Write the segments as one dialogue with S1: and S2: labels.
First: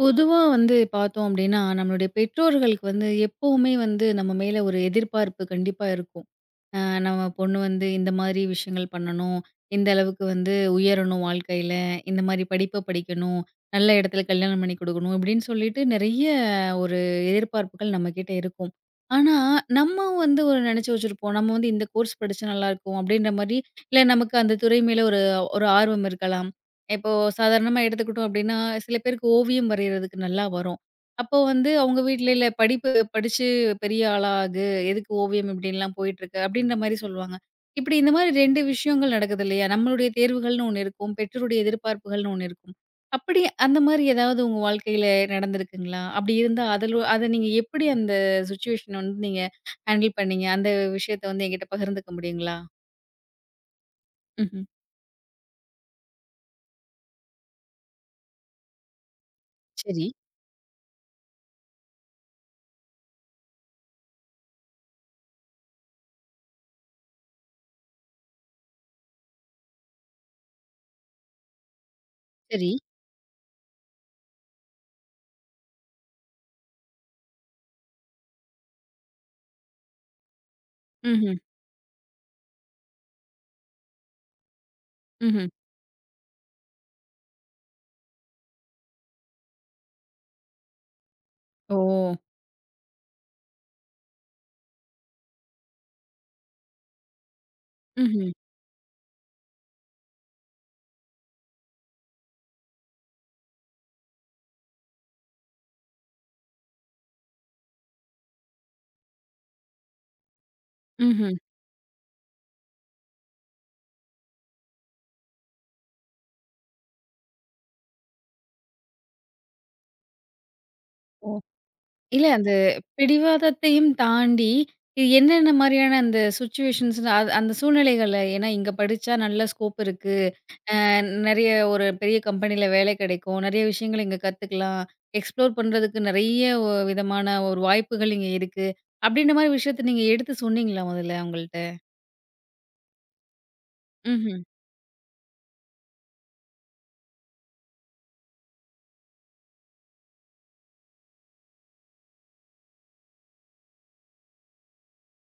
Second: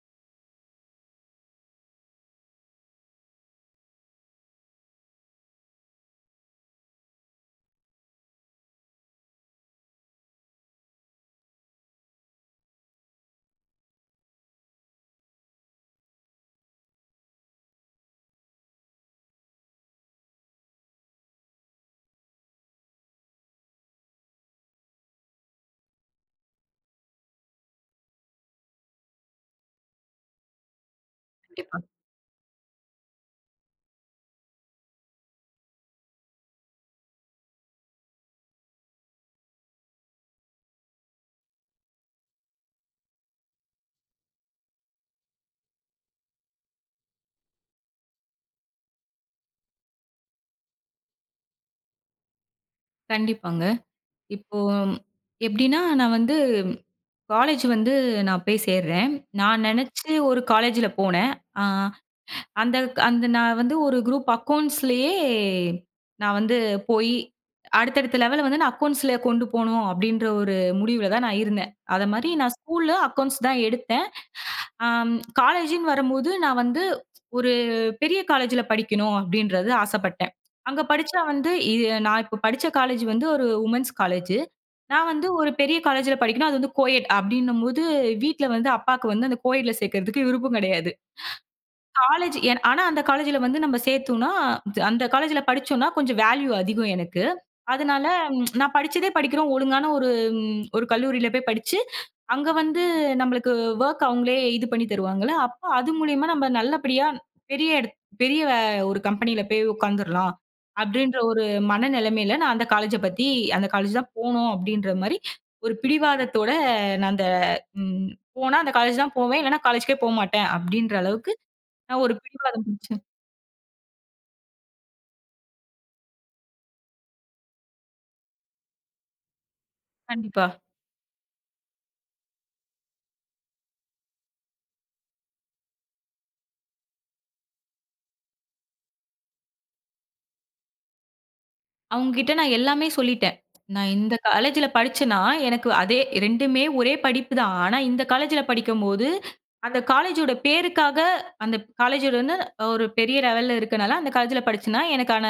S1: பொதுவா வந்து பார்த்தோம் அப்டின்னா, நம்மளுடைய பெற்றோர்களுக்கு வந்து எப்பவுமே வந்து நம்ம மேல ஒரு எதிர்பார்ப்பு கண்டிப்பா இருக்கும். அ நம்ம பொண்ணு வந்து இந்த மாரி விஷயங்கள் பண்ணணும். இந்த அளவுக்கு வந்து உயரணும் வாழ்க்கையில. இந்த மாரி படிப்ப படிக்கணும். நல்ல இடத்துல கல்யாணம் பண்ணி குடுக்கணும். இப்டின்னு சொல்லிட்டு நெறைய ஒரு எதிர்பார்ப்புகள் நம்மகிட்ட இருக்கும். ஆனா, நம்ம வந்து ஒரு நெனச்சு வச்சிருப்போம். நம்ம வந்து இந்த கோர்ஸ் படிச்சா நல்லாயிருக்கும் அப்டின்ற மாரி, இல்ல நமக்கு அந்த துறை மேல ஒரு ஒரு ஆர்வம் இருக்கலாம். இப்போ சாதாரணமா எடுத்துக்கிட்டோம் அப்படின்னா, சில பேருக்கு ஓவியம் வரையறதுக்கு நல்லா வரும். அப்போ வந்து
S2: கண்டிப்பா,
S1: அவங்க வீட்ல, "இல்ல படிப்பு படிச்சு பெரிய ஆளா ஆகு. எதுக்கு ஓவியம் இப்படின்லாம் போயிட்டுருக்க?" அப்படின்ற மாரி சொல்லுவாங்க. இப்படி இந்த மாரி 2 விஷயங்கள் நடக்குது இல்லையா? நம்மளுடைய தேர்வுகள்னு ஒண்ணு இருக்கும். பெற்றோருடைய எதிர்பார்ப்புகள்னு ஒண்ணு இருக்கும். அப்படி அந்த மாரி ஏதாவது உங்க வாழ்க்கையில நடந்திருக்குங்களா? அப்படி இருந்தா அதுல அத நீங்க எப்படி அந்த சிச்சுவேஷன வந்து நீங்க ஹேண்டில் பண்ணீங்க? அந்த விஷயத்த வந்து என்கிட்ட பகிர்ந்துக்க முடியுங்களா?
S2: கண்டிப்பாங்க. இப்போ
S1: ம்ஹ்ம்.
S2: எப்படின்னா, நான் வந்து காலேஜ் வந்து நான் போய் சேர்றேன். நான்
S1: சரி,
S2: நெனச்சு ஒரு காலேஜ்ல போனேன். அ அந்த அந்த நான் வந்து ஒரு குரூப் அக்கவுண்ட்ஸ்லயே நான் வந்து போய் அடுத்தடுத்த லெவல்ல வந்து நான் அக்கவுண்ட்ஸ்ல கொண்டு போணும் அப்படின்ற ஒரு முடிவுல தான் நான் இருந்தேன். அத மாரி நான்
S1: சரி.
S2: ஸ்கூல்ல அக்கவுண்ட்ஸ் தான் எடுத்தேன். ஆம், காலேஜ்ன்னு வரும்போது, நான் வந்து ஒரு பெரிய காலேஜ்ல படிக்கணும் அப்படின்றது ஆசைப்பட்டேன். அங்க படிச்சா
S1: ம்ஹ்ம்.
S2: வந்து நான் இப்ப படிச்ச காலேஜ் வந்து ஒரு வுமென்ஸ் காலேஜ். நான் வந்து
S1: ம்ஹ்ம்.
S2: ஒரு பெரிய காலேஜ்ல படிக்கணும். அது வந்து கோயட் அப்படின்னும்போது, வீட்ல வந்து அப்பாக்கு வந்து அந்த கோயட்ல சேர்க்கறதுக்கு விருப்பம் கிடையாது.
S1: ஓ!
S2: காலேஜ் என் ஆனா அந்த காலேஜ்ல வந்து நம்ம சேர்த்தோம்னா, அந்த காலேஜ்ல படிச்சோம்னா கொஞ்சம் வேல்யூ அதிகம் எனக்கு. அதனால
S1: ம்ஹ்ம்.
S2: நான் படிச்சதே படிக்கிறோம். ஒழுங்கான ஒரு ஒரு கல்லூரியில போய் படிச்சு, அங்க வந்து நம்மளுக்கு வொர்க் அவங்களே இது பண்ணி தருவாங்கல்ல. அப்ப அது மூலியமா நம்ம நல்லபடியா பெரிய இடத் ஒரு கம்பெனியில போய் உட்காந்துரலாம். அப்படின்ற
S1: ம்ஹ்ம்.
S2: ஒரு மனநிலைமையில நான் அந்த காலேஜ பத்தி அந்த காலேஜ் தான் போணும் அப்படின்ற மாரி ஒரு பிடிவாதத்தோட நான் அந்த ம் போனா அந்த காலேஜ் தான் போவேன். இல்லன்னா காலேஜ்க்கே போமாட்டேன் அப்படின்ற
S1: ஓ!
S2: அளவுக்கு நான் ஒரு
S1: இல்ல அந்த
S2: பிடிவாதம் பிடிச்சேன்.
S1: பிடிவாதத்தையும் தாண்டி, இது என்னென்ன மாரியான அந்த சிச்சுவேஷன்ஸ் அது அந்த சூழ்நிலைகள்ல ஏன்னா இங்க படிச்சா நல்ல ஸ்கோப் இருக்கு.
S2: கண்டிப்பா.
S1: அ நெறைய ஒரு பெரிய கம்பெனில வேலை கிடைக்கும். நெறைய விஷயங்கள் இங்க கத்துக்கலாம். எக்ஸ்ப்ளோர் பண்றதுக்கு நெறைய விதமான ஒரு வாய்ப்புகள் இங்க இருக்கு. அப்படின்ற மாரி விஷயத்த நீங்க எடுத்து சொன்னீங்களா முதல்ல அவங்கள்ட்ட?
S2: அவங்க கிட்ட நான் எல்லாமே சொல்லிட்டேன். நான் இந்த
S1: ம்ஹ்ம்.
S2: காலேஜ்ல படிச்சேன்னா, எனக்கு அதே 2மே ஒரே படிப்பு தான். ஆனா இந்த காலேஜ்ல படிக்கும்போது, அந்த காலேஜோட பேருக்காக அந்த காலேஜோட வந்து ஒரு பெரிய லெவல்ல இருக்கனால, அந்த காலேஜ்ல படிச்சேன்னா, எனக்கான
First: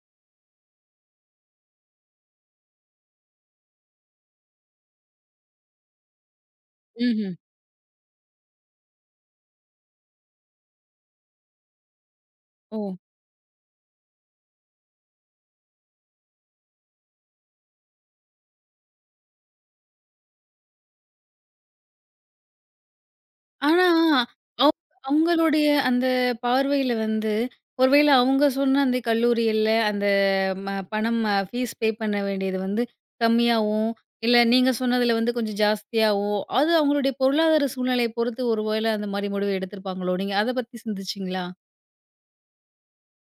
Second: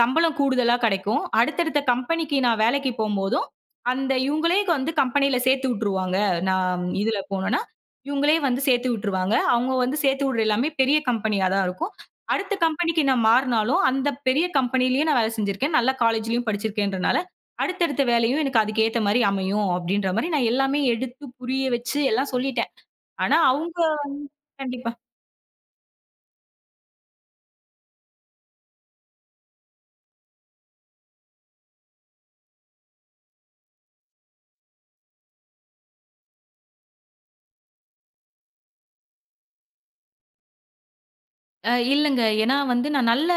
S2: சம்பளம் கூடுதலா கிடைக்கும். அடுத்தடுத்த கம்பெனிக்கு நான் வேலைக்கு போம்போதும், அந்த இவங்களே வந்து கம்பெனியில சேர்த்து விட்டுருவாங்க. நான் இதுல
S1: ம்ஹ்ம்.
S2: போனேன்னா, இவங்களே வந்து சேர்த்து விட்டுருவாங்க. அவங்க வந்து சேர்த்து விடுற எல்லாமே பெரிய கம்பெனியா தான் இருக்கும். அடுத்த
S1: ஓ!
S2: கம்பெனிக்கு நான் மாறுனாலும், அந்த பெரிய கம்பெனியிலயும் நான் வேலை செஞ்சிருக்கேன். நல்ல காலேஜ்லயும் படிச்சிருக்கேன்றனால, அடுத்தடுத்த வேலையும் எனக்கு அதுக்கு ஏத்த மாரி அமையும் அப்படின்ற மாரி நான் எல்லாமே எடுத்து புரிய வச்சு எல்லாம் சொல்லிட்டேன். ஆனா அவங்க
S1: ஆனா, அவ்
S2: கண்டிப்பா
S1: அவங்களுடைய அந்த பார்வையில வந்து, ஒருவேள அவங்க சொன்ன அந்த கல்லூரியில அந்த பணம் ஃபீஸ் பே பண்ண வேண்டியது வந்து கம்மியாவும், இல்ல நீங்க சொன்னதுல வந்து கொஞ்சம் ஜாஸ்தியாவோ, அது அவங்களுடைய பொருளாதார சூழ்நிலைய பொறுத்து ஒருவேள அந்த மாரி முடிவு எடுத்திருப்பாங்களோ? நீங்க அத பத்தி சிந்திச்சீங்களா?
S2: இல்லங்க. ஏன்னா வந்து நான் நல்ல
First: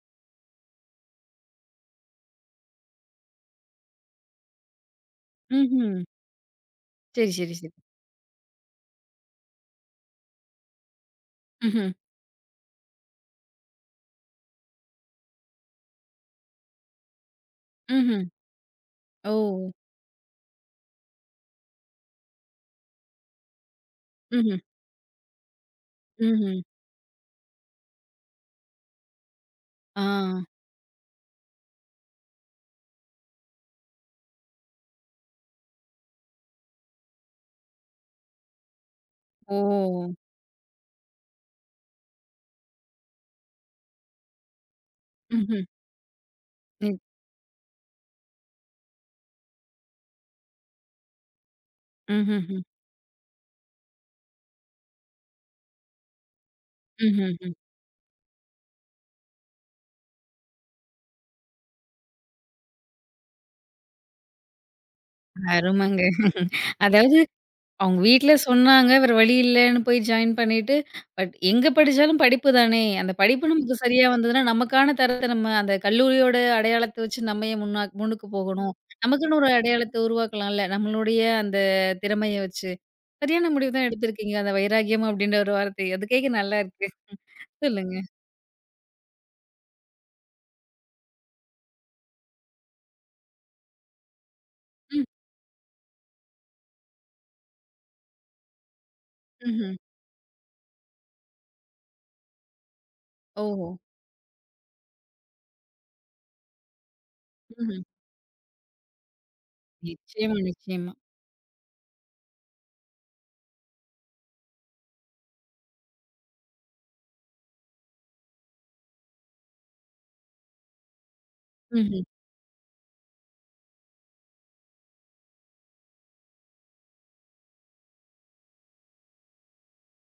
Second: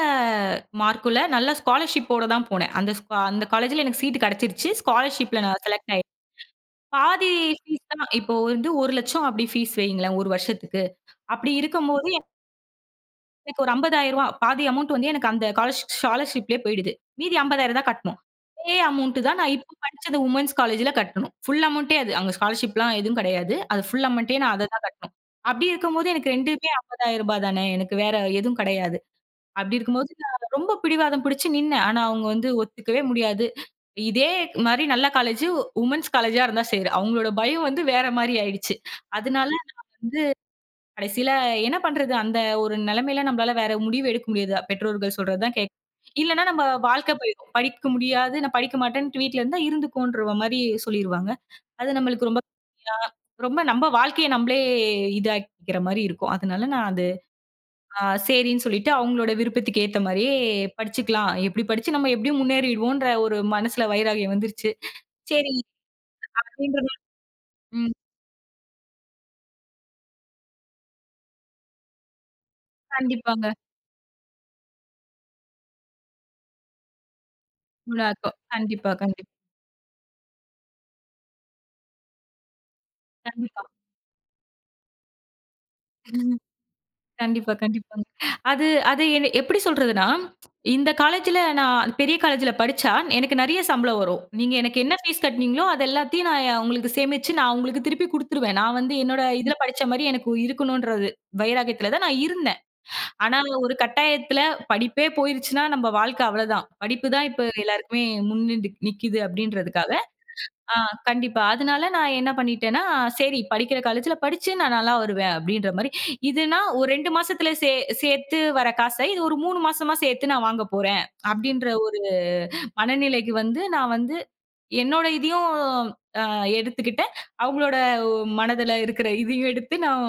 S2: மார்க்குல நல்ல ஸ்காலர்ஷிப்போட தான் போனேன். அந்த காலேஜ்ல எனக்கு சீட் கிடைச்சிருச்சு. ஸ்காலர்ஷிப்ல நான் செலக்ட்
S1: ம்ஹ்ம்.
S2: ஆயி
S1: சரி,
S2: பாதி
S1: சரி, சரி.
S2: ஃபீஸ் தான் இப்போ வந்து 1,00,000 அப்படி ஃபீஸ் வையுங்களேன் ஒரு வருஷத்துக்கு. அப்படி
S1: ம்ஹ்ம்.
S2: இருக்கும்போது எனக்கு ஒரு ரூ. 50,000 பாதி அமௌண்ட் வந்து எனக்கு அந்த காலர்ஷ் ஸ்காலர்ஷிப்லயே போயிடுது. மீதி 50,000 தான் கட்டணும்.
S1: ம்ஹ்ம்.
S2: அதே அமௌண்ட்
S1: ஓ!
S2: தான் நான் இப்ப படிச்சது வுமன்ஸ் காலேஜ்ல கட்டணும். ஃபுல் அமௌண்ட்டே அது. அங்க ஸ்காலர்ஷிப்லாம் எதுவும் கிடையாது. அது ஃபுல் அமௌண்ட்டே
S1: ம்ஹ்ம்.
S2: நான் அத தான் கட்டணும். அப்படி இருக்கும்போது எனக்கு
S1: ம்ஹ்ம்.
S2: 2மே ரூ. 50,000 தானே. எனக்கு வேற எதுவும் கிடையாது. அப்படி
S1: ஆ.
S2: இருக்கும்போது நான் ரொம்ப பிடிவாதம் பிடிச்சு நின்னேன். ஆனா அவங்க வந்து ஒத்துக்கவே முடியாது. இதே மாரி நல்ல காலேஜ் வுமன்ஸ் காலேஜா இருந்தா சரி. அவங்களோட பயம் வந்து வேற மாரி ஆயிடுச்சு. அதனால
S1: ஓ!
S2: நான் வந்து கடைசியில என்ன பண்றது? அந்த ஒரு நிலைமையில நம்மளால வேற முடிவு எடுக்க முடியாது. பெற்றோர்கள் சொல்றது தான்
S1: ம்ஹ்ம்.
S2: கேட்கணும். இல்லன்னா நம்ம
S1: ம்.
S2: வாழ்க்கை போயிடும். படிக்க முடியாது, நான் படிக்க மாட்டேன்ட்டு வீட்ல இருந்தா இருந்துக்கோன்ற மாரி சொல்லிருவாங்க. அது நம்மளுக்கு ரொம்ப
S1: ம்ஹ்ஹ்ம்.
S2: ரொம்ப நம்ம வாழ்க்கைய நம்மளே இதாக்கிக்கிற மாரி இருக்கும். அதனால நான் அது
S1: ம்ஹ்ஹ்ம்.
S2: அ சரின்னு சொல்லிட்டு அவங்களோட விருப்பத்துக்கு ஏத்த மாரியே படிச்சுக்கலாம். எப்படி படிச்சு நம்ம எப்படியும் முன்னேறிடுவோன்ற ஒரு மனசுல வைராகியம் வந்துருச்சு. சரி
S1: அருமங்க.
S2: அப்படின்ற
S1: அதாவது
S2: ம்.
S1: அவங்க வீட்ல சொன்னாங்க. வேற வழி இல்லன்னு போய் ஜாயின் பண்ணிட்டு, பட் எங்க படிச்சாலும் படிப்பு தானே! அந்த
S2: கண்டிப்பாங்க.
S1: படிப்பு நமக்கு சரியா வந்ததுன்னா, நமக்கான தரத்த நம்ம அந்த கல்லூரியோட அடையாளத்த வச்சு நம்ம ஏன் முன்னா முன்னுக்கு
S2: நல்லாருக்கும்.
S1: போகணும்?
S2: கண்டிப்பா, கண்டிப்பா,
S1: நமக்குன்னு ஒரு அடையாளத்த உருவாக்கலாம்ல. நம்மளுடைய அந்த திறமைய வச்சு. சரியான
S2: கண்டிப்பா.
S1: முடிவு தான் எடுத்திருக்கீங்க. அந்த வைராக்கியம் அப்டின்ற ஒரு வார்த்தை. அது கேக்க நல்லா இருக்கு.
S2: கண்டிப்பா,
S1: சொல்லுங்க.
S2: கண்டிப்பாங்க. அது அது என்ன எப்படி சொல்றதுன்னா, இந்த காலேஜ்ல நான் பெரிய காலேஜ்ல படிச்சா, எனக்கு நெறைய சம்பளம் வரும். நீங்க எனக்கு என்ன
S1: ம்.
S2: ஃபீஸ் கட்டுனீங்களோ, அது எல்லாத்தையும் நான் உங்களுக்கு சேமிச்சு, நான் உங்களுக்கு திருப்பி குடுத்துருவேன். நான் வந்து என்னோட இதுல
S1: ம்ஹ்ம்.
S2: படிச்ச மாரி எனக்கு இருக்கணும்ன்றது வைராக்கியத்துல தான் நான் இருந்தேன். ஆனா,
S1: ஓஹோ!
S2: ஒரு கட்டாயத்துல படிப்பே போயிருச்சுன்னா, நம்ம வாழ்க்கை அவ்வளதான். படிப்பு தான் இப்ப
S1: ம்ஹ்ம்.
S2: எல்லாருக்குமே முன்னின்று நிக்குது அப்படின்றதுக்காக
S1: நிச்சயமா,
S2: ஆ
S1: நிச்சயமா.
S2: கண்டிப்பா. அதனால நான் என்ன பண்ணிட்டேன்னா, சரி படிக்கிற காலேஜ்ல படிச்சு நான் நல்லா வருவேன் அப்படின்ற மாரி. இதுனா ஒரு 2 மாசத்துல சேர்த்து வர காச, இது ஒரு 3 மாசமா சேர்த்து நான் வாங்க போறேன். அப்படின்ற ஒரு
S1: ம்ஹ்ம்.
S2: மனநிலைக்கு வந்து நான் வந்து என்னோட இதையும் அ எடுத்துக்கிட்டேன். அவங்களோட மனதுல இருக்கிற இதையும் எடுத்து நான்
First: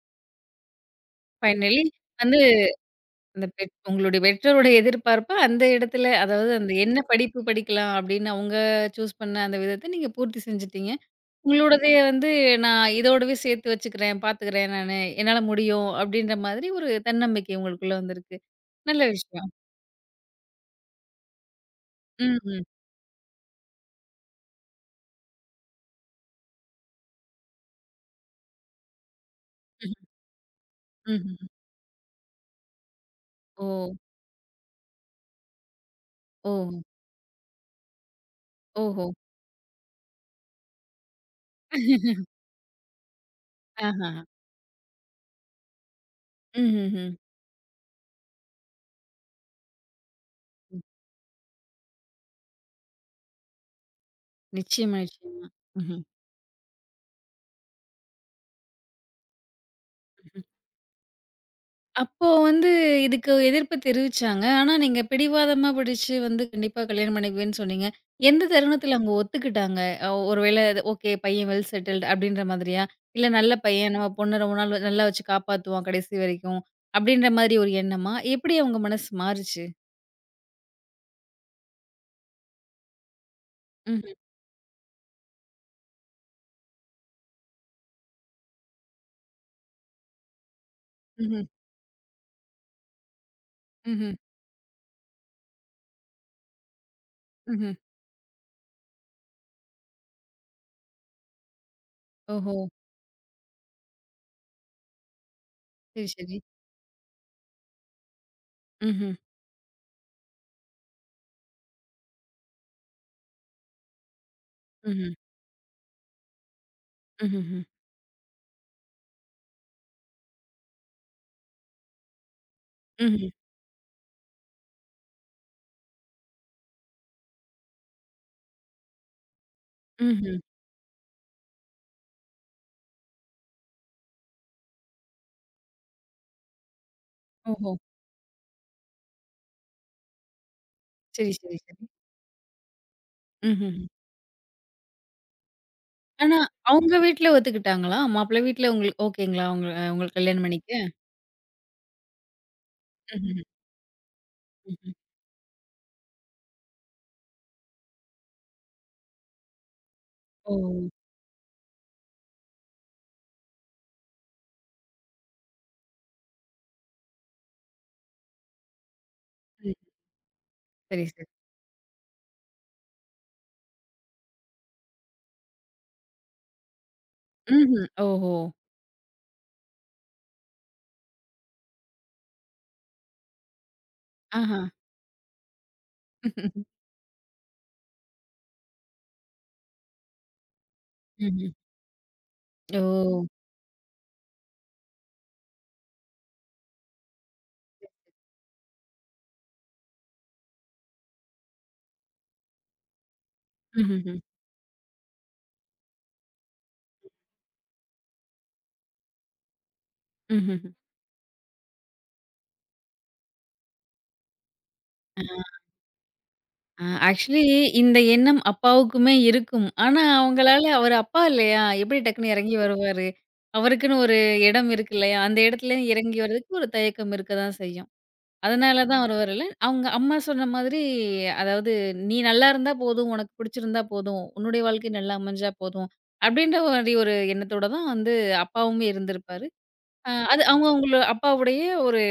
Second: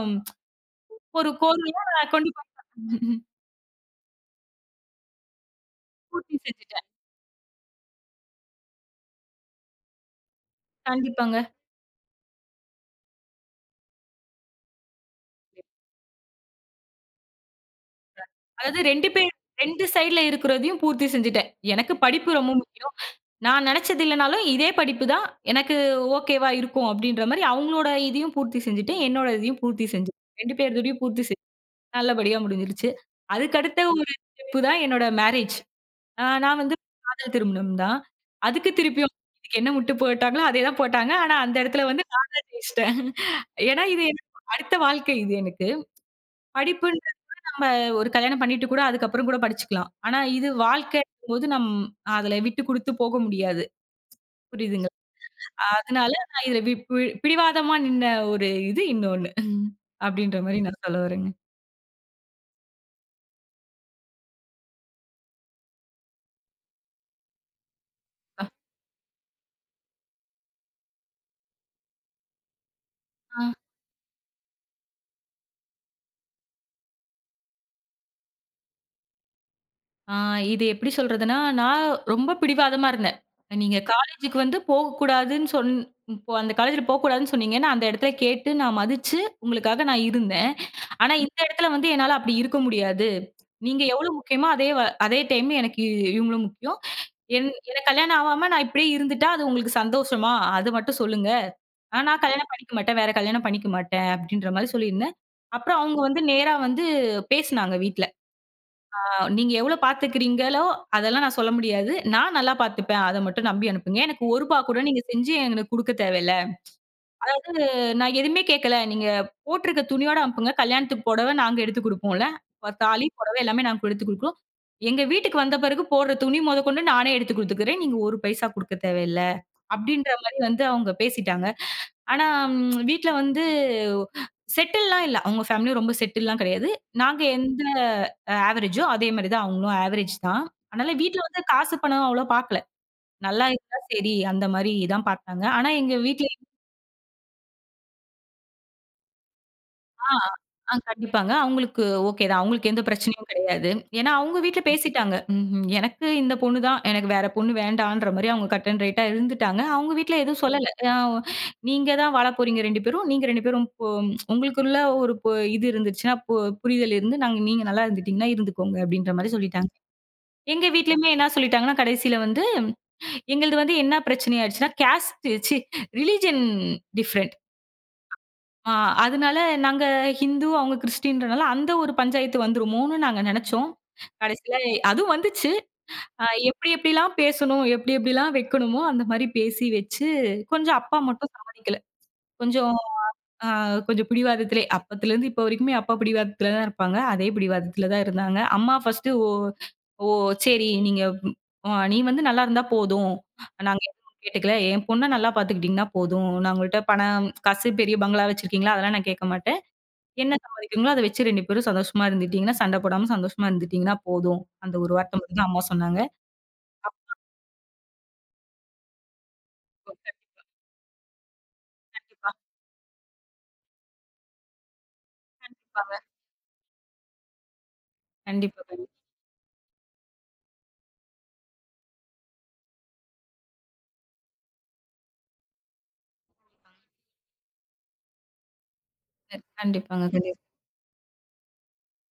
S2: ஒரு
S1: ஃபைனலி
S2: கோர்வையா நான் கொண்டு
S1: அந்த
S2: போய்
S1: அந்த உங்களுடைய பெற்றோருடைய எதிர்பார்ப்ப அந்த இடத்துல
S2: பூர்த்தி
S1: அதாவது அந்த
S2: செஞ்சுட்டேன்.
S1: என்ன படிப்பு படிக்கலாம் அப்படின்னு அவங்க சூஸ் பண்ண அந்த விதத்த நீங்க பூர்த்தி செஞ்சுட்டீங்க.
S2: கண்டிப்பாங்க.
S1: உங்களுடையதைய வந்து நான் இதோடவே சேர்த்து வச்சுக்கிறேன், பார்த்துக்கிறேன் நானு. என்னால முடியும் அப்படின்ற மாதிரி ஒரு தன்னம்பிக்கை உங்களுக்குள்ள வந்திருக்கு.
S2: அதாவது
S1: நல்ல
S2: 2 பேர்
S1: விஷயம்.
S2: 2 சைடுல இருக்கிறதையும் பூர்த்தி செஞ்சுட்டேன். எனக்கு படிப்பு
S1: ம்,
S2: ரொம்ப
S1: ம்.
S2: முக்கியம். நான் நினைச்சது இல்லனாலும், இதே படிப்பு தான் எனக்கு ஓகேவா இருக்கும் அப்டின்ற மாரி அவங்களோட இதையும் பூர்த்தி செஞ்சுட்டேன். என்னோட இதையும் பூர்த்தி
S1: ம்ஹ்ம்.
S2: செஞ்சேன். 2 பேருடையும் பூர்த்தி செஞ்சு
S1: ம்ஹ்ம்.
S2: நல்லபடியா முடிஞ்சிருச்சு.
S1: ஓ!
S2: அதுக்கடுத்த ஒரு ஸ்டெப்பு தான் என்னோட மேரேஜ்.
S1: ஓ!
S2: நான் வந்து காதல் திருமணம் தான். அதுக்கு
S1: ஓஹோ!
S2: திருப்பியும் இதுக்கு என்ன முட்டு போட்டாங்களோ, அதே தான் போட்டாங்க. ஆனா அந்த இடத்துல வந்து நான் தான் ஜெயிச்சுட்டேன். ஏன்னா இது
S1: ஆஹா!
S2: எனக்கு அடுத்த வாழ்க்கை இது எனக்கு.
S1: ம்ஹ்ஹ்ம்.
S2: படிப்புன்றது நம்ம ஒரு கல்யாணம் பண்ணிட்டு கூட அதுக்கப்புறம் கூட படிச்சுக்கலாம். ஆனா இது வாழ்க்கைங்கும்போது நம் அதுல விட்டு குடுத்து போக முடியாது. புரியுதுங்களா?
S1: நிச்சயமா, நிச்சயமா. ம்ஹ்ம்.
S2: அதனால நான் இதுல வி பி பிடிவாதமா நின்ன ஒரு இது இன்னொன்னு. அப்படின்ற மாரி நான் சொல்ல வரேங்க.
S1: அப்போ வந்து இதுக்கு எதிர்ப்பு தெரிவிச்சாங்க. ஆனா, நீங்க பிடிவாதமா பிடிச்சு வந்து கண்டிப்பா கல்யாணம் பண்ணிக்குவேன்னு சொன்னீங்க. எந்த தருணத்துல அவங்க ஒத்துக்கிட்டாங்க? ஒருவேள அது ஓகே பையன் வெல் செட்டில்டு அப்படின்ற மாதிரியா? இல்ல நல்ல
S2: ஆ.
S1: பையன் நம்ம பொண்ண ரொம்ப நாள் நல்லா வச்சு காப்பாத்துவான் கடைசி வரைக்கும் அப்படின்ற மாதிரி ஒரு எண்ணமா? எப்படி அவங்க மனசு மாறுச்சு?
S2: ஆ இது எப்படி சொல்றதுன்னா, நான் ரொம்ப பிடிவாதமா இருந்தேன். நீங்க
S1: ம்ஹ்ம்.
S2: காலேஜுக்கு வந்து போகக்கூடாதுன்னு சொன் இப்போ அந்த காலேஜ்ல போகக்கூடாதுன்னு சொன்னீங்க. நான் அந்த இடத்துல கேட்டு நான் மதிச்சு, உங்களுக்காக நான் இருந்தேன். ஆனா இந்த
S1: ம்ஹ்ம்.
S2: இடத்துல வந்து என்னால அப்படி இருக்க முடியாது. நீங்க எவ்வளோ
S1: ம்ஹ்ம்.
S2: முக்கியமோ அதே அதே டைம் எனக்கு இவங்களும் முக்கியம். என்
S1: ம்ஹ்ம்.
S2: எனக்கு கல்யாணம் ஆவாம நான் இப்படியே இருந்துட்டா, அது உங்களுக்கு சந்தோஷமா? அது மட்டும் சொல்லுங்க. ஆனா நான் கல்யாணம்
S1: ஓஹோ!
S2: பண்ணிக்க மாட்டேன். வேற கல்யாணம் பண்ணிக்க மாட்டேன். அப்படின்ற மாரி சொல்லியிருந்தேன். அப்புறம் அவங்க
S1: சரி,
S2: வந்து
S1: சரி.
S2: நேரா வந்து பேசினாங்க வீட்ல.
S1: ம்ஹ்ம்.
S2: நீங்க எவ்வளோ பார்த்துக்கிறீங்களோ, அதெல்லாம் நான் சொல்ல முடியாது. நான் நல்லா பார்த்துப்பேன். அத மட்டும் நம்பி அனுப்புங்க. எனக்கு ரூ. 1 கூட நீங்க
S1: ம்ஹ்ம்.
S2: செஞ்சு எனக்கு குடுக்க தேவையில்ல.
S1: ம்ஹ்ஹ்ம்.
S2: நான் எதுவுமே கேட்கல. நீங்க போட்டிருக்க துணியோட அனுப்புங்க. கல்யாணத்துக்கு புடவை நாங்க எடுத்து குடுப்போம்ல. தாலி,
S1: ம்ஹ்ம்.
S2: புடவை எல்லாமே நாங்க எடுத்து குடுக்குறோம். எங்க வீட்டுக்கு வந்த பிறகு போடுற துணி மொதக்கொண்டு நானே எடுத்து குடுத்துக்கிறேன். நீங்க ஒரு பைசா குடுக்க தேவையில்ல." அப்படின்ற
S1: ம்ஹ்ம்.
S2: மாரி வந்து அவங்க பேசிட்டாங்க. ஆனா வீட்ல வந்து செட்டில்லாம் இல்ல. அவங்க ஃபேமிலி ரொம்ப செட்டில்லாம் கிடையாது. நாங்க எந்த
S1: ஓஹோ!
S2: ஆவரேஜோ அதே மாரி தான் அவங்களும் ஆவரேஜ் தான். அதனால வீட்ல
S1: சரி,
S2: வந்து
S1: சரி,
S2: காசு
S1: சரி.
S2: பணம் அவ்வளோ பார்க்கல. நல்லா
S1: ம்ஹ்ம்.
S2: இருந்தா சரி அந்த மாரி தான் பார்த்தாங்க. ஆனா எங்க வீட்ல
S1: ஆனா, அவங்க வீட்ல ஒத்துக்கிட்டாங்களா? மாப்பிள்ளை வீட்ல உங்களுக்கு ஓகேங்களா?
S2: ஆ,
S1: உங்களுக்கு கல்யாணம் பண்ணிக்க?
S2: ஆ கண்டிப்பாங்க. அவங்களுக்கு ஓகே தான். அவங்களுக்கு எந்த பிரச்சனையும்
S1: ம்ஹ்ம்.
S2: கிடையாது. ஏன்னா, அவங்க வீட்ல
S1: ம்ஹ்ம்.
S2: பேசிட்டாங்க. ம்ஹ்ம். எனக்கு இந்த பொண்ணு தான். எனக்கு வேற பொண்ணு வேண்டான்ற மாரி அவங்க கட் அண்ட் ரைட்டா இருந்துட்டாங்க. அவங்க வீட்ல எதுவும்
S1: ஓ!
S2: சொல்லல. நீங்க தான் வாழ போறீங்க 2 பேரும். நீங்க 2 பேரும் இப்போ உங்களுக்குள்ள ஒரு பொ இது இருந்துச்சுன்னா, புரிதல் இருந்து நாங்க நீங்க நல்லா இருந்துட்டீங்கன்னா இருந்துக்கோங்க அப்படின்ற மாரி சொல்லிட்டாங்க.
S1: ம்.
S2: எங்க
S1: சரி,
S2: வீட்லயுமே
S1: சரி.
S2: என்ன சொல்லிட்டாங்கன்னா, கடைசியில வந்து எங்களுது வந்து என்ன பிரச்சனை ஆயிடுச்சுன்னா, கேஸ்ட் ரிலிஜன் டிஃபரெண்ட்.
S1: ம்ஹ்ம். ஓஹோ!
S2: ஆ அதனால நாங்க ஹிந்து, அவங்க கிறிஸ்டின்றனால அந்த ஒரு பஞ்சாயத்து வந்துருமோன்னு நாங்க நெனச்சோம். கடைசில
S1: ஆஹா.
S2: அதுவும் வந்துச்சு. எப்படி எப்படிலாம் பேசணும், எப்படி எப்படிலாம் வைக்கணுமோ, அந்த மாரி பேசி வச்சு, கொஞ்சம் அப்பா மட்டும்
S1: ம்ஹ்ம்.
S2: சம்மதிக்கல. கொஞ்சம்
S1: ஓ!
S2: அ கொஞ்சம் பிடிவாதத்திலே அப்பத்துலருந்து இப்போ வரைக்குமே அப்பா பிடிவாதத்துல தான் இருப்பாங்க. அதே பிடிவாதத்துல தான் இருந்தாங்க. அம்மா ஃபர்ஸ்ட்டு ஓ ஓ சரி நீங்க ம் நீ வந்து நல்லா இருந்தா போதும். நாங்க
S1: ம்ஹ்ஹ்ம்.
S2: எதுவும் கேட்டுக்கல. என் பொண்ண நல்லா பாத்துக்கிட்டீங்கன்னா போதும். நான் உங்கள்ட்ட பணம், காசு பெரிய பங்களா வச்சிருக்கீங்களா? அதெல்லாம் நான் கேட்க மாட்டேன். என்ன
S1: ம்ஹ்ஹ்ம்.
S2: சம்பாதிக்கிறீங்களோ அத வச்சு 2 பேரும் சந்தோஷமா இருந்துட்டீங்கன்னா, சண்டை போடாம சந்தோஷமா இருந்துட்டீங்கன்னா போதும். அந்த ஒரு வார்த்தை மட்டும் தான் அம்மா சொன்னாங்க.
S1: ஆ ஆக்சுவலி இந்த எண்ணம் அப்பாவுக்குமே இருக்கும்.
S2: அப்போ
S1: ஆனா,
S2: கண்டிப்பா,
S1: அவங்களால அவர் அப்பா இல்லையா? எப்படி
S2: கண்டிப்பா,
S1: டக்குன்னு எறங்கி வருவாரு? அவருக்குன்னு ஒரு இடம் இருக்கு இல்லையா? அந்த இடத்துல
S2: கண்டிப்பாங்க.
S1: இறங்கி வர்றதுக்கு ஒரு தயக்கம் இருக்க தான் செய்யும்.
S2: கண்டிப்பா,
S1: அதனால
S2: கண்டிப்பா.
S1: தான் அவர் வரல. அவங்க அம்மா சொன்ன மாதிரி, அதாவது "நீ நல்லா இருந்தா போதும், உனக்கு பிடிச்சிருந்தா போதும், உன்னுடைய வாழ்க்கை நல்லா அமைஞ்சா போதும்" அப்படின்ற மாரி ஒரு எண்ணத்தோட தான் வந்து அப்பாவுமே இருந்திருப்பாரு.
S2: கண்டிப்பாங்க,
S1: அது
S2: கண்டிப்பா.
S1: அவங்கள அப்பாவுடைய ஒரு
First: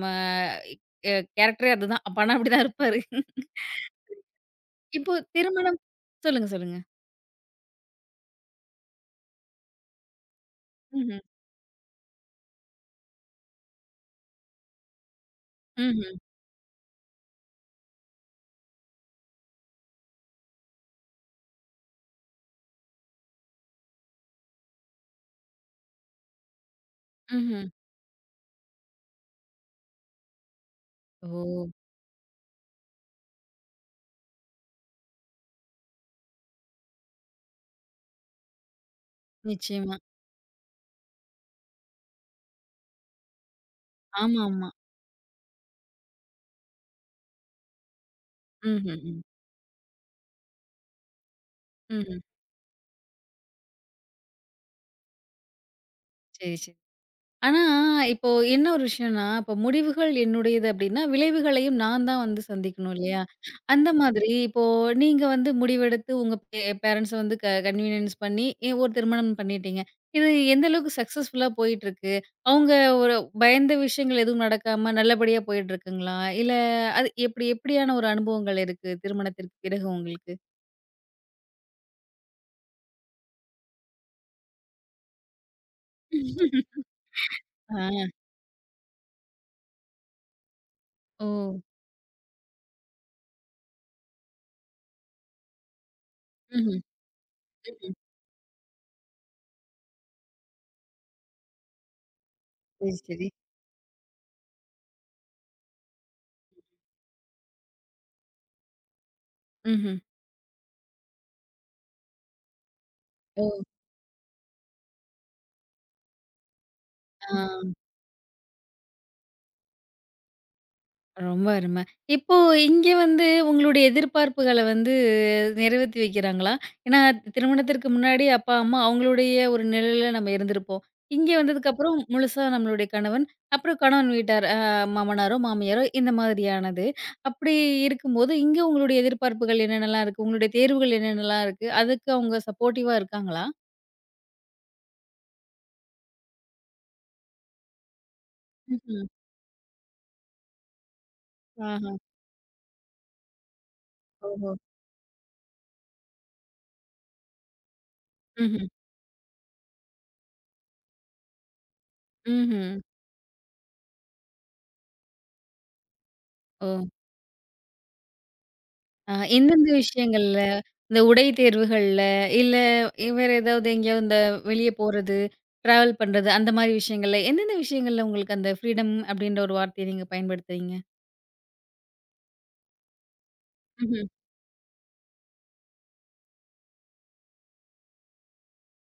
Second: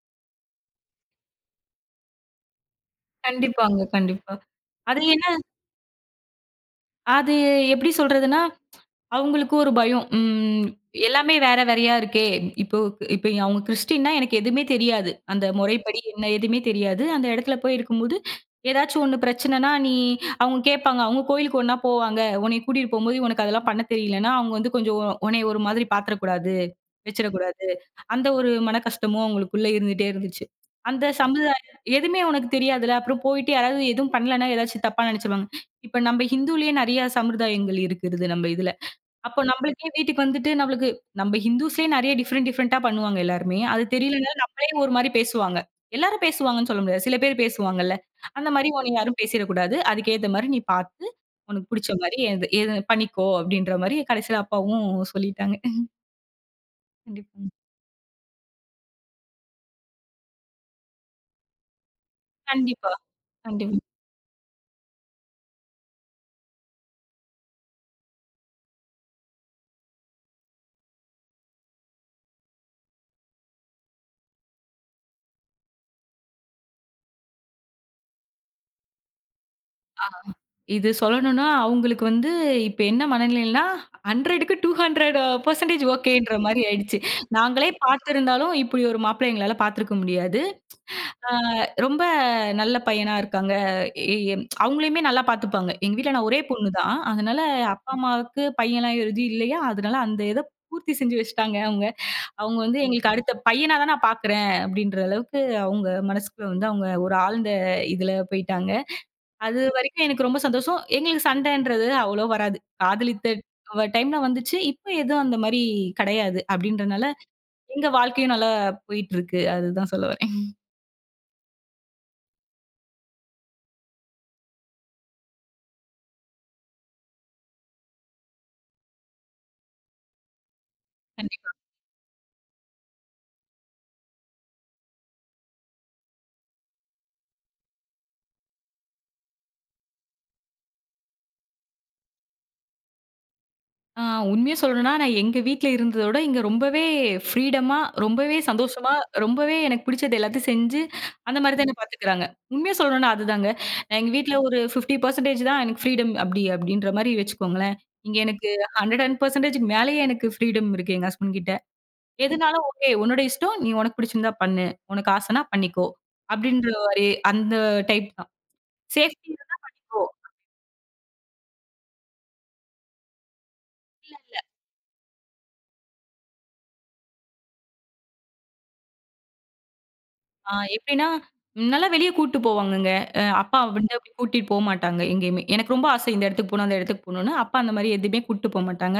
S1: ம அ கேரக்டரே அதுதான். அப்பான்னா அப்படிதான் இருப்பாரு.
S2: கண்டிப்பாங்க, கண்டிப்பா. அது
S1: இப்போ
S2: என்ன
S1: திருமணம் சொல்லுங்க, சொல்லுங்க.
S2: அது எப்படி சொல்றதுன்னா, அவங்களுக்கு ஒரு பயம்.
S1: ம்ஹ்ம்.
S2: எல்லாமே வேற வேறயா இருக்கே! இப்போ இப்ப அவங்க கிறிஸ்டின்னா எனக்கு எதுவுமே தெரியாது. அந்த முறைப்படி
S1: ம்ஹ்ம்.
S2: என்ன எதுவுமே தெரியாது. அந்த இடத்துல போய் இருக்கும்போது, ஏதாச்சும் ஒண்ணு பிரச்சனைன்னா, நீ அவங்க கேட்பாங்க. அவங்க கோயிலுக்கு ஒண்ணா போவாங்க. உன்னைய கூட்டிட்டு போம்போது உனக்கு அதெல்லாம் பண்ண தெரியலன்னா, அவங்க வந்து கொஞ்சம் உன்னைய ஒரு மாதிரி பார்த்துறக்கூடாது, வச்சிடக்கூடாது.
S1: ம்ஹ்ம்.
S2: அந்த ஒரு மன கஷ்டமும் அவங்களுக்குள்ள இருந்துட்டே இருந்துச்சு. அந்த சமுதாயம்
S1: ஓ!
S2: எதுவுமே உனக்கு தெரியாதுல்ல. அப்புறம் போயிட்டு யாராவது எதுவும் பண்ணலன்னா ஏதாச்சும் தப்பா நினைச்சுருவாங்க. இப்ப நம்ம ஹிந்துலயே நெறைய சம்பிரதாயங்கள் இருக்குது நம்ம இதுல. அப்போ நம்மளுக்கே
S1: நிச்சயமா.
S2: வீட்டுக்கு வந்துட்டு நம்மளுக்கு நம்ம ஹிந்துஸ்லயே நெறைய டிஃபரெண்ட் டிஃபரெண்ட்டா பண்ணுவாங்க எல்லாருமே. அது தெரியலனாலும் நம்மளே
S1: ஆமாமா.
S2: ஒரு மாரி பேசுவாங்க. எல்லாரும் பேசுவாங்கன்னு சொல்ல முடியாது. சில பேர் பேசுவாங்கல்ல. அந்த மாரி உன்ன
S1: ம்ஹ்ம்.
S2: யாரும்
S1: ம்.
S2: பேசிறக்கூடாது. அதுக்கேத்த மாரி நீ பார்த்து உனக்கு புடிச்ச மாரி
S1: ம்ஹ்ம்.
S2: எது எது பண்ணிக்கோ அப்டின்ற மாரி கடைசில அப்பாவும் சொல்லிட்டாங்க.
S1: சரி, சரி.
S2: கண்டிப்பாங்க.
S1: ஆனா, இப்போ என்ன ஒரு விஷயம்னா, இப்போ முடிவுகள் என்னுடையது அப்டின்னா, விளைவுகளையும் நான் தான் வந்து
S2: கண்டிப்பா,
S1: சந்திக்கணும் இல்லையா?
S2: கண்டிப்பா.
S1: அந்த மாதிரி இப்போ நீங்க வந்து முடிவெடுத்து உங்க பேரண்ட்ஸ வந்து கன்வீனியன்ஸ் பண்ணி ஒரு திருமணம் பண்ணிட்டீங்க. இது எந்த அளவுக்கு சக்சஸ்ஃபுல்லா போயிட்டுருக்கு? அவங்க ஒரு பயந்த விஷயங்கள் எதுவும் நடக்காம நல்லபடியா போயிட்டுருக்குங்களா? இல்ல அது எப்டி எப்டியான ஒரு அனுபவங்கள் இருக்கு திருமணத்திற்கு பிறகு உங்களுக்கு?
S2: இது சொல்லணும்னா அவங்களுக்கு வந்து இப்ப என்ன மனநிலைன்னா 100க்கு 200% ஓகேன்ற மாரி ஆயிடுச்சு. நாங்களே
S1: ஆ.
S2: பார்த்திருந்தாலும் இப்டி ஒரு மாப்பிள்ளை எங்களால பார்த்திருக்க முடியாது.
S1: ஓ!
S2: ஆ ரொம்ப நல்ல பையனா இருக்காங்க. எம் அவங்களையுமே நல்லா பார்த்துப்பாங்க. எங்க வீட்ல நான் ஒரே பொண்ணு
S1: ம்ஹ்ம்.
S2: தான். அதனால அப்பா,
S1: ம்ஹ்ம்.
S2: அம்மாவுக்கு பையன்லாம் எதுவும் இல்லையா, அதனால அந்த இத பூர்த்தி செஞ்சு வச்சுட்டாங்க அவங்க. அவங்க வந்து
S1: சரி,
S2: எங்களுக்கு ம்ஹ்ம்.
S1: சரி.
S2: அடுத்த பையனா தான் நான் பார்க்குறேன் அப்படின்ற அளவுக்கு அவங்க மனசுக்குள்ள வந்து அவங்க ஒரு ஆழ்ந்த இதுல போயிட்டாங்க. அது
S1: ம்ஹ்ம்.
S2: வரைக்கும் எனக்கு ரொம்ப சந்தோஷம். எங்களுக்கு சண்டைன்றது அவ்வளோ வராது. காதலித்த
S1: ஓ!
S2: டைம்ல வந்துச்சு. இப்ப எதுவும் அந்த மாரி கிடையாது. அப்படின்றனால
S1: ஆ.
S2: எங்க வாழ்க்கையும் நல்லா போயிட்டு இருக்கு. அதுதான் சொல்ல வரேன்.
S1: ரொம்ப அருமை. இப்போ இங்க வந்து உங்களுடைய எதிர்பார்ப்புகள வந்து நிறைவேத்தி வைக்கிறாங்களா? ஏன்னா திருமணத்திற்கு முன்னாடி அப்பா, அம்மா அவங்களுடைய ஒரு நிழல்ல நம்ம இருந்திருப்போம். இங்க
S2: கண்டிப்பா.
S1: வந்ததுக்கப்புறம் முழுசா நம்மளுடைய கணவன், அப்புறம் கணவன் வீட்டார் மாமனாரோ, மாமியாரோ இந்த மாதிரியானது. அப்படி இருக்கும்போது இங்க உங்களுடைய எதிர்பார்ப்புகள் என்னென்னலாம் இருக்கு? உங்களுடைய தேர்வுகள் என்னென்னலாம் இருக்கு? அதுக்கு அவங்க சப்போர்ட்டிவா இருக்காங்களா?
S2: ஆ உண்மைய சொல்லணும்னா, நான் எங்க வீட்ல இருந்தத விட, இங்க ரொம்பவே ஃப்ரீடமா, ரொம்பவே சந்தோஷமா,
S1: ம்ஹ்ம்.
S2: ரொம்பவே எனக்கு பிடிச்சது எல்லாத்தையும் செஞ்சு, அந்த மாரி தான் என்ன
S1: ஆஹா.
S2: பார்த்துக்கிறாங்க. உண்மைய சொல்லணும்னா அதுதாங்க. நான் எங்க வீட்ல
S1: ஓஹோ!
S2: ஒரு 50% தான் எனக்கு ஃப்ரீடம் அப்டி அப்டின்ற மாரி வச்சுக்கோங்களேன். இங்க எனக்கு
S1: ம்ஹ்ம்.
S2: 110%க்கு மேலேயே எனக்கு ஃப்ரீடம் இருக்கு எங்க ஹஸ்பண்ட் கிட்ட. எதுனாலும்
S1: ம்ஹ்ம்.
S2: ஓகே உன்னோட இஷ்டம். நீ உனக்கு பிடிச்சிருந்தா பண்ணு. உனக்கு ஆசைனா பண்ணிக்கோ.
S1: ஓ!
S2: அப்டின்ற மாரி அந்த டைப் தான்.
S1: ஆ
S2: சேஃப்டி இருந்தா
S1: எந்தெந்த
S2: பண்ணிக்கோ.
S1: விஷயங்கள்ல? இந்த உடை தேர்வுகள்ல, இல்ல வேற ஏதாவது எங்கேயாவது இந்த வெளிய போறது, ட்ராவல் பண்றது அந்த மாரி விஷயங்கள்ல, எந்தெந்த விஷயங்கள்ல உங்களுக்கு அந்த ஃப்ரீடம் அப்டின்ற ஒரு வார்த்தைய நீங்க பயன்படுத்துறீங்க?
S2: எப்டின்னா, நல்லா வெளிய கூட்டு போவாங்கங்க. அப்பா வந்து
S1: ம்ஹ்ம்,
S2: அப்டி கூட்டிட்டு போமாட்டாங்க எங்கேயுமே. எனக்கு ரொம்ப ஆசை இந்த இடத்துக்கு போணும், அந்த இடத்துக்கு போணும்னு. அப்பா அந்த மாரி எதுவுமே கூட்டு போமாட்டாங்க.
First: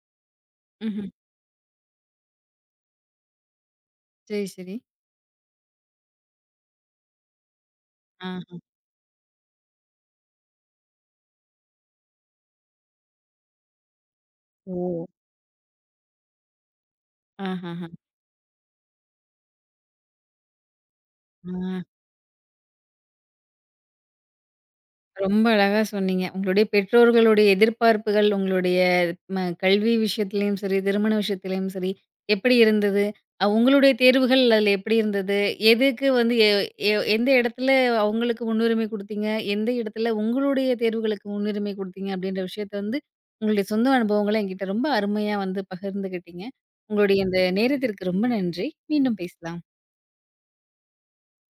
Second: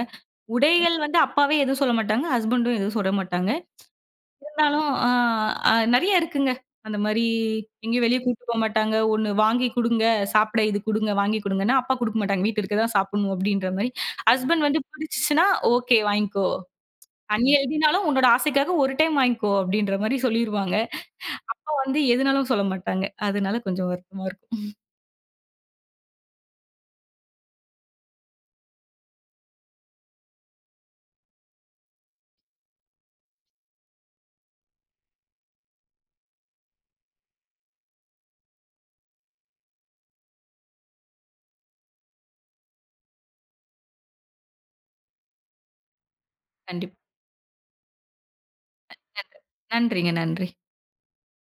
S2: உடைகள்
S1: ம்ஹ்ம்.
S2: வந்து அப்பாவே எதுவும் சொல்ல மாட்டாங்க. ஹஸ்பண்டும் எதுவும் சொல்ல மாட்டாங்க.
S1: சரி, சரி.
S2: இருந்தாலும் நெறைய இருக்குங்க. அந்த மாரி எங்கேயும் வெளிய கூட்டு
S1: ஆஹா.
S2: போமாட்டாங்க. "ஒண்ணு வாங்கி குடுங்க, சாப்பிட இது குடுங்க, வாங்கி குடுங்கன்னா" அப்பா குடுக்க மாட்டாங்க. வீட்ல இருக்க தான் சாப்பிடணும் அப்டின்ற மாரி. ஹஸ்பண்ட் வந்து
S1: ஓ!
S2: "பிடிச்சுச்சுன்னா, ஓகே வாங்கிக்கோ. தனியா
S1: ஆஹாஹா.
S2: எழுதினாலும் உன்னோட ஆசைக்காக ஒரு டைம் வாங்கிக்கோ" அப்டின்ற மாரி சொல்லிருவாங்க.
S1: ஆ.
S2: அப்பா வந்து எதுனாலும் சொல்ல மாட்டாங்க. அதனால கொஞ்சம் வருத்தமா இருக்கும்.
S1: ரொம்ப அழகா சொன்னீங்க. உங்களுடைய பெற்றோர்களுடைய எதிர்பார்ப்புகள், உங்களுடைய கல்வி விஷயத்திலயும் சரி, திருமண விஷயத்திலயும் சரி, எப்படி இருந்தது? உங்களுடைய தேர்வுகள் அதில எப்படி இருந்தது? எதுக்கு வந்து எ எ எந்த இடத்துல அவங்களுக்கு முன்னுரிமை குடுத்தீங்க? எந்த இடத்துல உங்களுடைய தேர்வுகளுக்கு முன்னுரிமை குடுத்தீங்க? அப்படின்ற விஷயத்த வந்து, உங்களுடைய சொந்த அனுபவங்கள என்கிட்ட ரொம்ப அருமையா வந்து பகிர்ந்துக்கிட்டீங்க.
S2: கண்டிப்பா.
S1: உங்களுடைய இந்த நேரத்திற்கு ரொம்ப நன்றி. மீண்டும்
S2: நன்றி.
S1: பேசலாம்.
S2: நன்றிங்க, நன்றி.